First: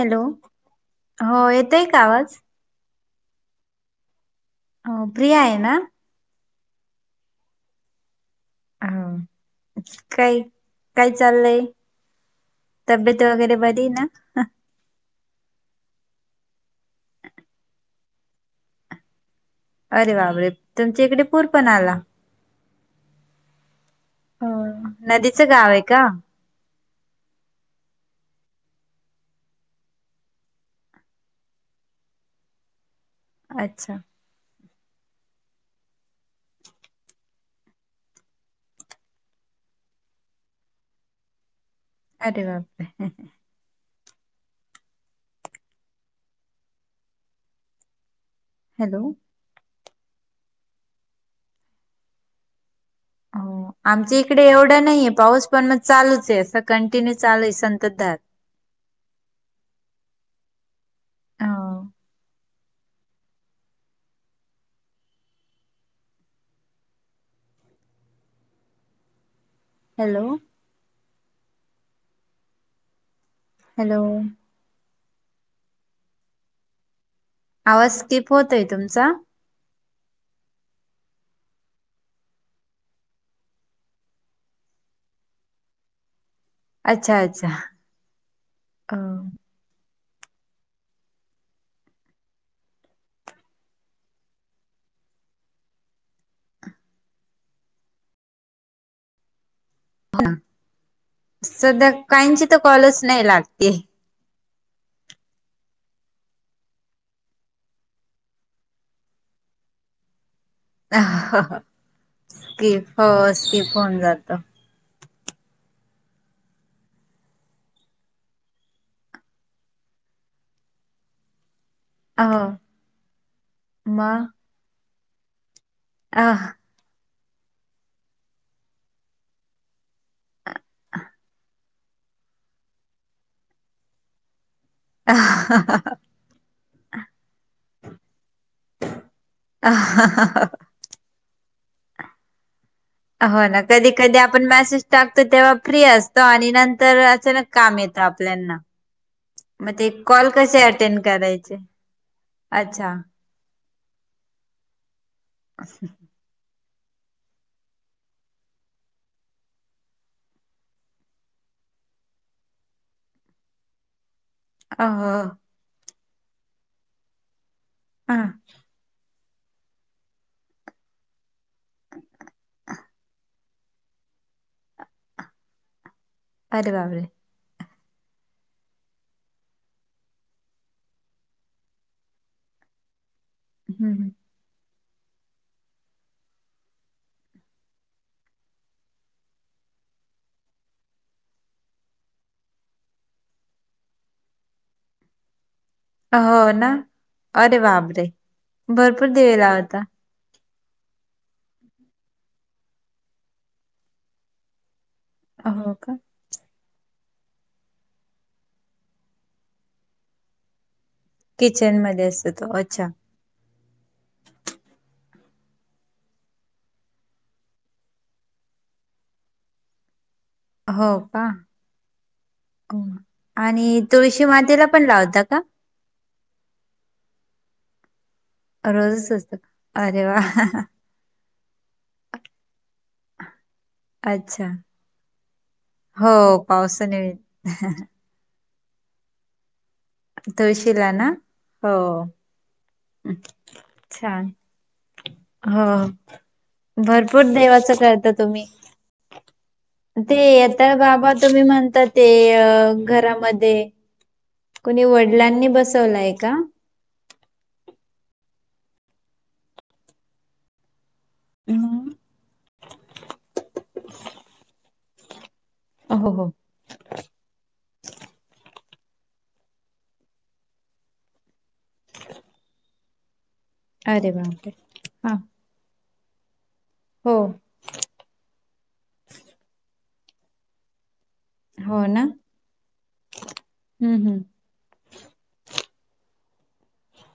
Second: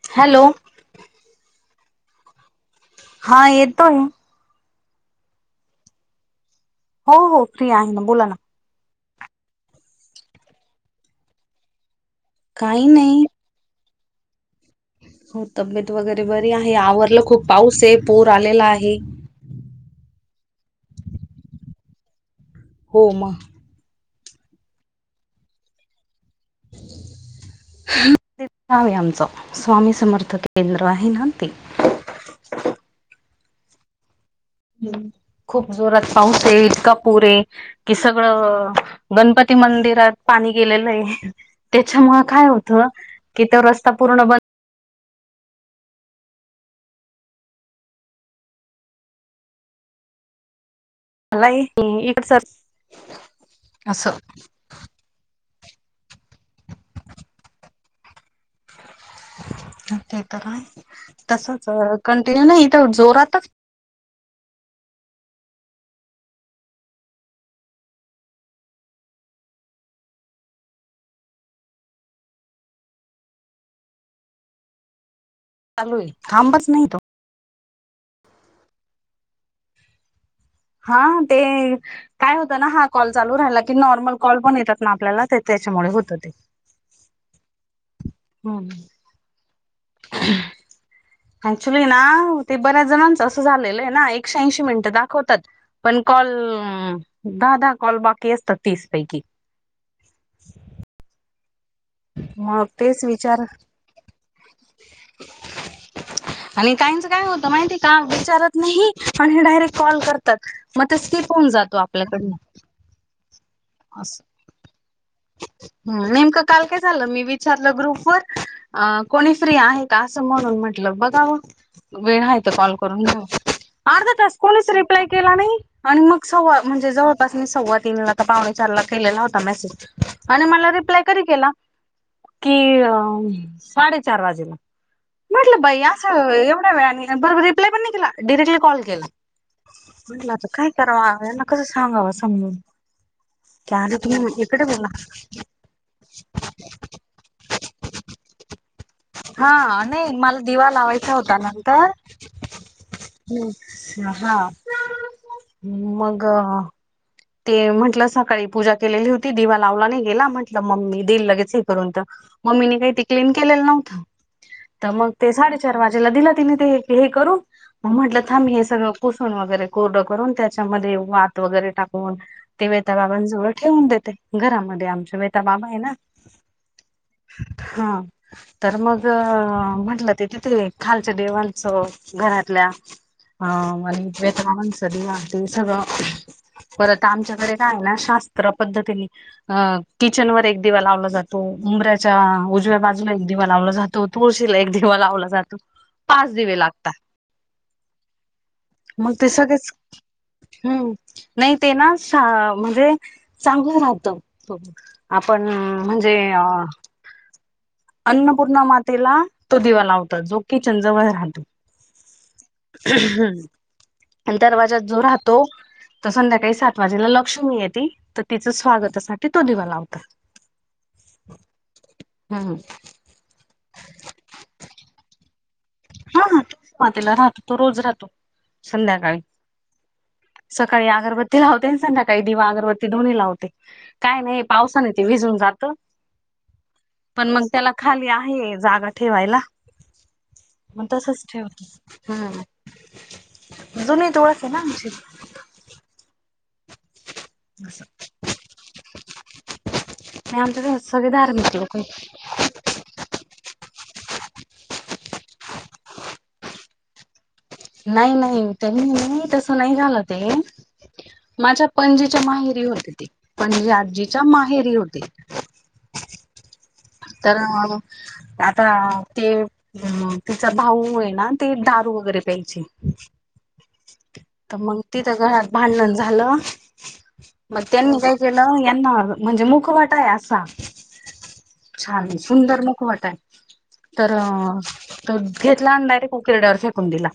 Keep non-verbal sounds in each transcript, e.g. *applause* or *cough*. Hello, हो येतय का आवाज? हा येतोय. हो फ्री हाये ना. हो हो फ्री आहे ना बोला ना. हा काय, काय चाललंय? काही तब्येत नाही वगैरे बरी ना. हो तब्येत वगैरे बरी आहे. आवरलं खूप पाऊस आहे, पूर आलेला आहे. अरे बापरे तुमच्या इकडे पूर पण आला. हो मग. ह नदीचं गाव ये का? ते गावं आहे आमचं स्वामी समर्थ केंद्र आहे ना ते. अच्छा. खूप जोरात पाऊस ये, इतका पुर ये. कि सगळं गणपती मंदिरात पाणी गेलेलंय. त्याच्यामुळे अरे काय बापरे होतं की तो रस्ता पूर्ण ब हॅलो. *unintelligible* इकड सर हो आमच्या इकडे एव ढ नाहीये पाऊस पण मग चालूच ये अस कंटिन्यू चालूय संतधार. ते तर आहेच तसच हो अ कंटिन्यू नाई इथ जोरातच हॅलो हॅलो चालू आहे खांबच नाही तो. आवाज स्कीप होतोय तुमचा. हां ते काय होत ना हा कॉल चालू राहिला की नॉर्मल कॉल पण येतात ना आपल्याला ते त्याच्यामुळ होत ते. अच्छा अच्छा हम्म *inaudible* ऍक्च्युली येना ते बऱ्याच जणांच अस झालेल आहे ना एकशेऐंशी मिनिट दाखवतात. पण कॉल दहा दहा कॉल बाकी असतात तीस पैकी. सध्या काहींची तर मग तेच कॉलच नाही विचार लागते. आणि काहीच काय होत माहितीये का विचारत नाही आणि डायरेक्ट कॉल करतात. मग ते स्किप होऊन जातो आपल्याकडन. स्किप हो स्किप होऊन जातो. ह नेमक काल काय झाल मी विचारल ग्रुप वर. अ कोणी फ्री आहे का अस म्हणून म्हंटल बघाव. वेळ हो आहे तर कॉल करून घ्यावा, अर्ध्या मग तास कोणीच रिप्लाय केला नाही आणि मग अ सव्वा म्हणजे जवळपास मी सव्वा तीनला का पावणे चारला केलेला होता मॅसेज. आणि मला रिप्लाय कधी केला कि साडेचार वाजेला. *inaudible* ल एवढ्या वेळानी आणि बरोबर रिप्लाय पण नाही केला डिरेक्टली कॉल केला म्हंटल आता काय कराव यांना कस सांगाव समजून. हो ना त्या कधी आधी कधी तुम्ही आपण इकडे मॅसेज बोला टाकतो तेव्हा फ्री असतो आणि नंतर अचानक काम येत आपल्यांना. मग हा ते नाही कॉल मला कसे दिवा अटेंड लावायचा करायचे? अच्छा. हम्म हा हा मग ते म्हटल सकाळी पूजा केलेली होती दिवा लावला नाही गेला म्हटल मम्मी देईल लगेच हे करून तर. मम्मीने काही ते क्लीन केलेल नव्हत. तर मग हो ते साडेचार वाजेला दिल तिने ते हे हे करून मग हा म्हटल थांब हे सगळ पुसून वगैरे कोरड करून त्याच्यामध्ये वात वगैरे टाकून. कून ते वेताबाबांजवळ ठेवून देते घरामध्ये आमच्या वेता बाबा आहे ना. अरे बापरे. हा तर मग म्हंटल ते तिथे खालच्या देवांच घरातल्या हम्म. आणि वेता बाबांच दिवा ते सगळ परत आमच्याकडे काय आहे ना शास्त्र पद्धतीने अ किचनवर एक दिवा लावला जातो उंबऱ्याच्या उजव्या बाजूला एक दिवा लावला जातो. तो तुळशीला एक दिवा लावला जातो. पाच हो दिवे ना लागतात अरे बापरे भरपूर मग ते दिवे सगळेच. लावता हम्म नाही ते ना सा म्हणजे चांगू राहत. आपण हो का म्हणजे अन्नपूर्णा मातेला तो दिवा लावतात जो किचन जवळ राहतो. किचन मध्ये असतो तो अच्छा आणि दरवाज्यात जो राहतो. तर संध्याकाळी सात वाजेला लक्ष्मी येती तर तिच स्वागतासाठी तो दिवा लावतात. हो का हम्म आणि तुळशी मातेला पण लावता का? हां हां तुळशीमातेला राहतो तो रोज राहतो. रोजच संध्याकाळी असतं अरे वा! सकाळी अगरबत ती लावते संध्याकाळी दिवा अगरबत्ती दोन्ही लावते. काय नाही अच्छा. पावसाने ते विजून जात. हो पावसाने पण मग त्याला खाली आहे जागा ठेवायला. मग तुळशीला ना? तसच हो. ठेवते हा अजून इथं छान. ओळख आहे ना आमची. हो भरपूर देवाच करता तुम्ही. ते आमच्या घरात सगळे वेताळबाबा तुम्ही धार्मिक लोक आहेत. म्हणता ते अह घरामध्ये कुणी वडलांनी बसवलाय का. नाही नाही त्यांनी नाही तस नाही झालं ते. माझ्या हम्म. पणजीच्या माहेरी होते ते पणजी आजीच्या माहेरी होते. हो हो हो. तर आता ते अह तिचा भाऊ आहे ना. ते दारू वगैरे प्यायचे अरे बापरे! तर मग हा. तिथं घरात भांडण झालं हो. मग त्यांनी काय केलं यांना म्हणजे मुखवट टा आहे असा. हो ना? छान सुंदर मुखवट आहे हम्म तर. हम्म. तो घेतला आणि डायरेक्ट उकिरड्यावर फेकून दिला.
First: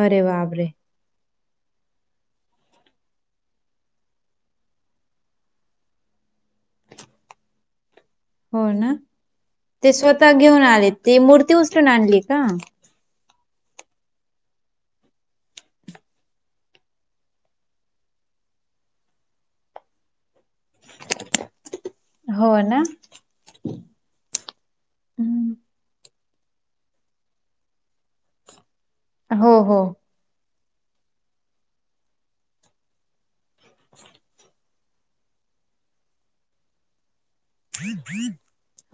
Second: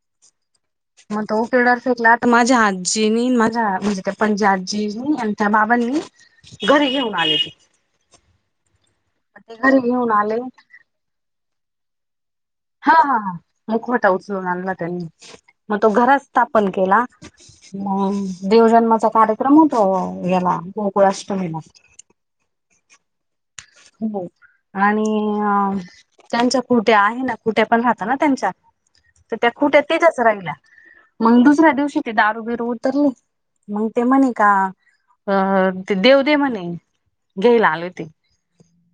अरे बापरे. मग तो उकिरड्यावर फेकला तर माझ्या आज्जीनी माझ्या म्हणजे ते पणजी आज्जीनी आणि त्या बाबांनी घरी घेऊन आले. हो ना घरी ते घेऊन स्वतः आले घेऊन आले, ते मूर्ती उचलून आणली का? हा हा हा मुखवटा उचलून आणला त्यांनी मग तो घरात स्थापन केला. म देवधर्माचा कार्यक्रम होतो याला गोकुळाष्टमीला हो ना. हो आणि हम्म. अह त्यांच्या कुठे आहे ना कुठे पण राहत ना त्यांच्या तर त्या हो खुट्या हो. तिथचं राहिल्या मग दुसऱ्या दिवशी ते दारू बिरू उतरली. मंग ते म्हणे का अ ते देव दे म्हणे घ्यायला आले ते.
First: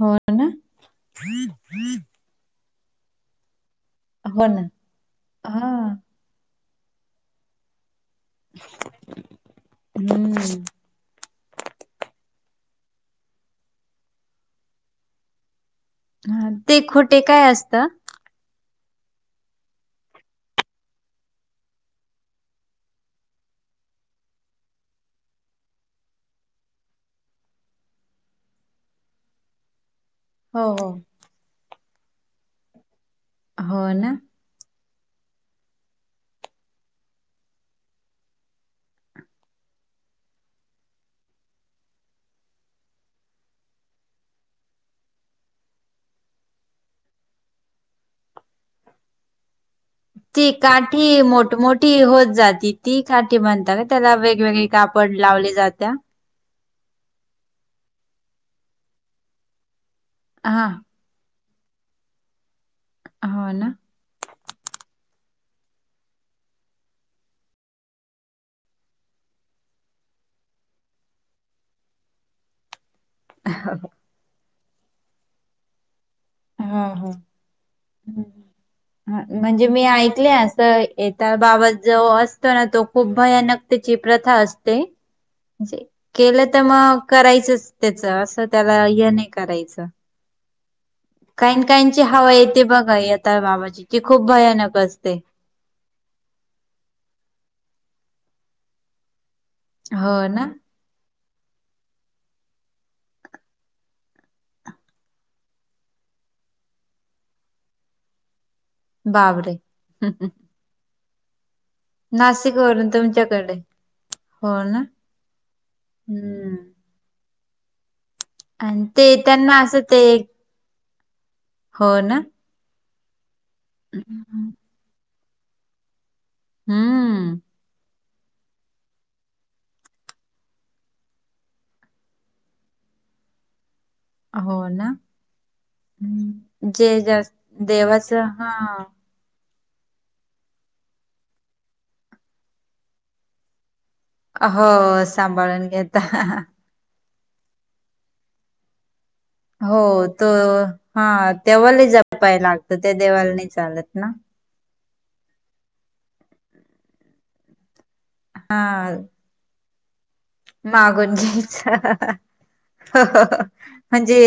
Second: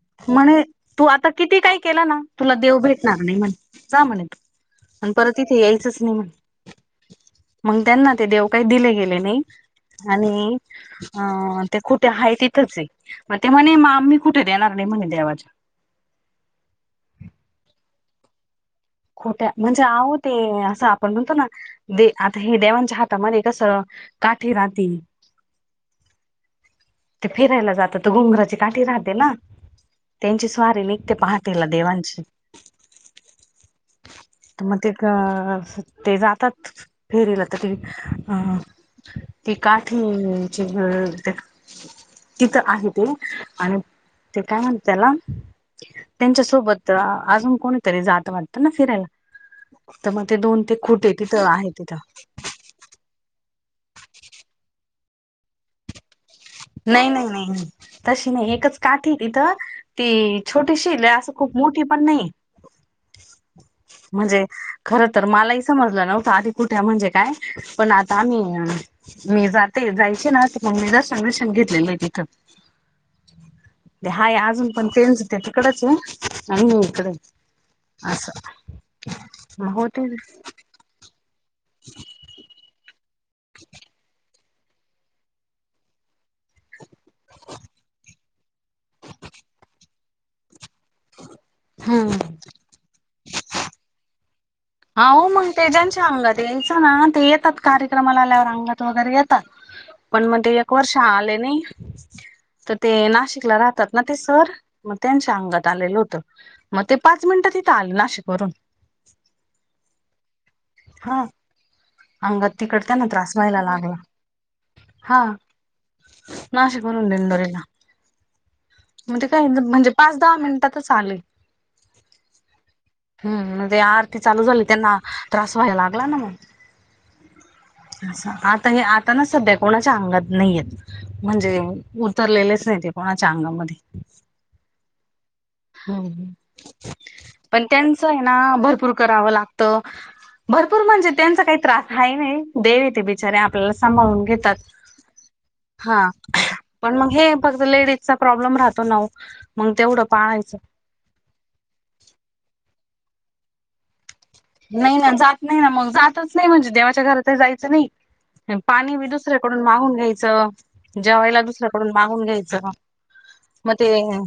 हो ना. म्हणे तू आता किती काही केलं ना तुला देव भेटणार नाही म्हणे. जा म्हणे हो ना. आणि परत इथे हां. यायचंच नाही म्हणे. मग त्यांना ते देव काही दिले गेले नाही आणि हम्म. अह ते खुठे आहे तिथंच आहे मग ते म्हणे आम्ही कुठे देणार नाही म्हणे देवाच्या. हा ते खुठे काय असतं? खुट्या म्हणजे आहो ते असं आपण म्हणतो ना दे आता हे देवांच्या हातामध्ये कस काठी राहते ते फिरायला जातात तर घुंगराची काठी राहते ना त्यांची हो, स्वारी हो. निघते पाह तेला देवांची. हो ना. मग ते अह ते जातात फेरीला तर ते अह ती काठीची *unintelligible* तिथं आहे ते आणि ते काय म्हणत त्याला त्यांच्या सोबत अह अजून कोणीतरी जात वाटतं ना फिरायला तर मग ते ती दोन ते खुटे काठी तिथं मोठ आहे मोठी तिथं होत जाती. ती काठी म्हणता ना त्याला वेगवेगळे कापड लावले जात्या. नाही नाही नाही तशी नाही एकच काठी आहे तिथं ती हां. छोटीशी लय आहे असं मोठी पण नाही. हो ना. म्हणजे, खर तर मलाही समजलं नव्हतं आधी कुठे म्हणजे काय पण आता आम्ही, मी जाते मी जायचे ना मगं मी दर्शन बिर्शन घेतलेलं आहे तिथं. *inaudible* ते हाय अजून पण तेंच ते तिकडचय. हा हा, असं म्हणजे मी होते ऐकले असं त्याचा बाबत जो असतो ना तो खूप भयानक तेची प्रथा असते. म्हणजे, केलं तर मग करायचंच त्याच असं त्याला य नाही करायचं. काहीन काहीनची हम्म हवा येते बघा यताळ बाबाची ती खूप भयानक असते. आहों मग ते ज्यांच्या अंगात यायचं ना, ते येतात कार्यक्रमाला आल्यावर अंगात वगैरे येत हो पण मग ना ते एक वर्ष आले नाही तर ते नाशिकला राहतात ना ते सर, म त्यांच्या अंगात आलेलं होतं. मग ते पाच मिनिटात ईथं आले नाशिक वरून. बापरे. हा. अंगात तिकड वरून त्याना त्रास तुमच्याकडे व्हायला लागला, हो ना हा हम्म नाशिक वरून दिंडोरीला, आणि ते म्हणजे काय त्यांना असं म्हणजे ते पाच दहा मिनिटातच आले. हो ना. हम्, म ते आरती चालू हम्म झाली त्यांना त्रास व्हायला लागला ना मग. हम्म.... आता हे आता ना सध्या कोणाच्या अंगात नाही येत. म्हणजे उतरलेलेच नाही ते कोणाच्या अंगामध्ये. हो ना, हम्म. जे जस् पण त्यांचं देवाच आहे हा. ना भरपूर करावं लागतं. भरपूर म्हणजे त्यांचा काही त्रास आहे नाही, देव येते बिचारे आपल्याला सांभाळून घ हो, सांभाळून घेता. पण मग हे फक्त लेडीजचा प्रॉब्लेम राहतो ना वो. हो तो हा तेव्हा लय जपाव लागत त्या देवालाने चालत नाही ना? नाही ना जात नाही ना मग जातच नाही म्हणजे देवाच्या घरातही जायचं नाही, हा पाणी बस दुसऱ्याकडून मागून घ्यायचं, मागून जेवायला दुसऱ्याकडून घ्यायचं मागून घ्यायचं मग. म ते म्हणजे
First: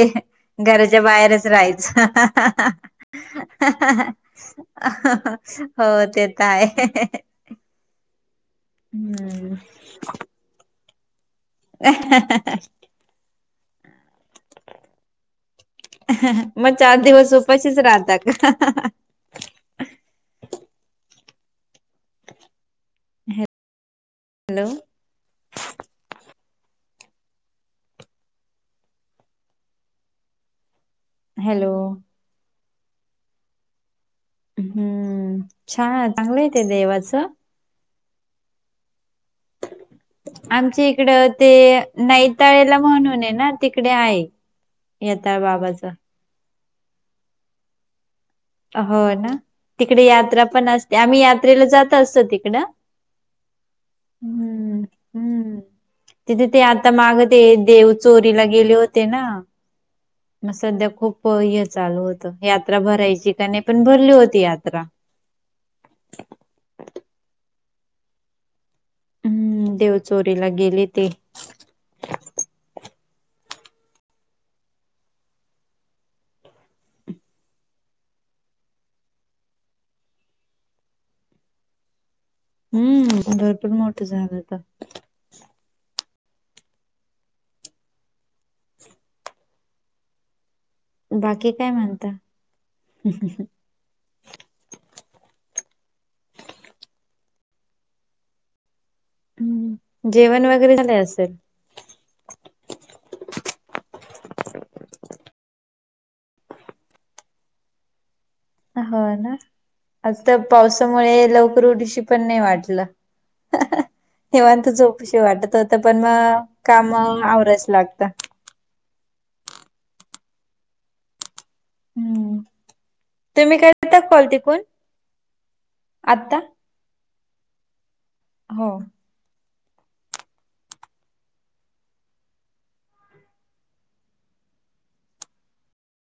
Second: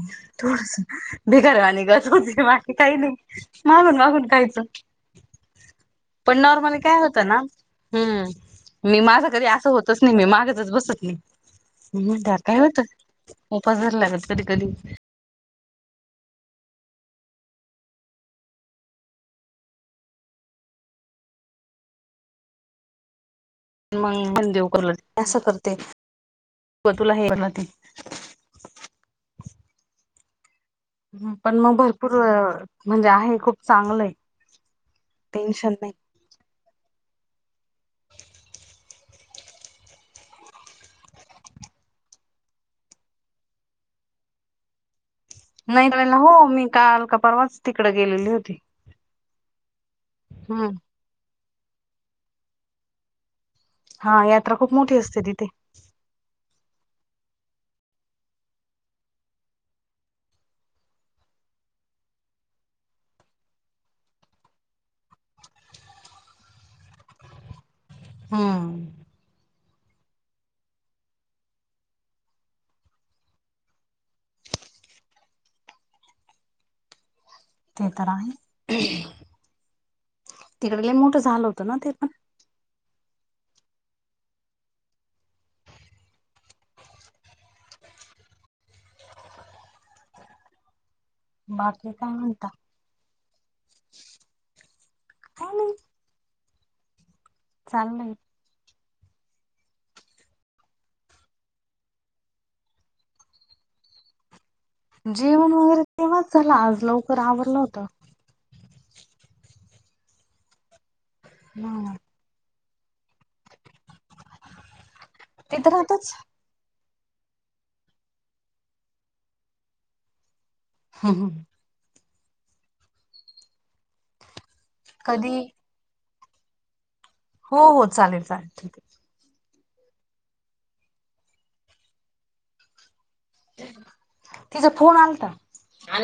थोडस घराच्या बाहेरच भेगारवानी *unintelligible* राहायचं. करसूती बाकी काही नाही मागून मागून खायचं. हो ते पण तर नॉर्मली आहे. काय होतं ना, हम्म मी माझं कधी हम्म असं होतच नाही, मी मागतच बसत नाही. हम्म, त्या काय होत उपास धरावं लागत कधी - कधी. मग चार दिवस उपाशीच राहत का? ह *unintelligible* मग मण देव *unintelligible* करलं असं करते तुला हे करलं ते ह पण हॅलो मग भरपूर, म्हणजे आहे खूप चांगलंय. हम्म, छान चांगलंय ते देवाचं. *inaudible* आमच्या इकड ते नैताळेला म्हणून आहे ना, तिकडे आहे. येताळ बाबाच नैताळला हो, मी काल का परवाच तिकडे गेलेली होती. हो ना तिकडे यात्रा हम्म पण असते, आम्ही यात्रेला जात असतो तिकडं. हा, यात्रा खूप हम्म मोठी असते तिथे. हम्म तिथे ते आता माग ते देव चोरीला गेले होते ना? मग सध्या खूप हे चालू होत, यात्रा भरायची. त्याने पण भरली होती यात्रा. हो. हम्म देव चोरीला गेले ते. ते तर आहे, तिकडं लई मोठं झालं होतं ना ते पण. हम्म भरपूर मोठं झालंता. बाकी काय म्हणता, काय नाही. चाललंय. उम्म, जेवण वगैरे झालं असेल. जेवण वगैरे तेव्हाच झालं, आज लवकर आवरलं होतं. हो ना, आज त्या पावसामुळे लवकर हम्म उठुशी पण नाही वाटलं. निवांत झोपुशी वाटत ते तर होतं, पण राहतच मग काम आवरायच लागता. हम्म, तुम्ही करता का कॉल तिकून? कधी? आता. हो हो, चालेल चालेल, ठीक हो आहे. तिचा फोन आलता. आला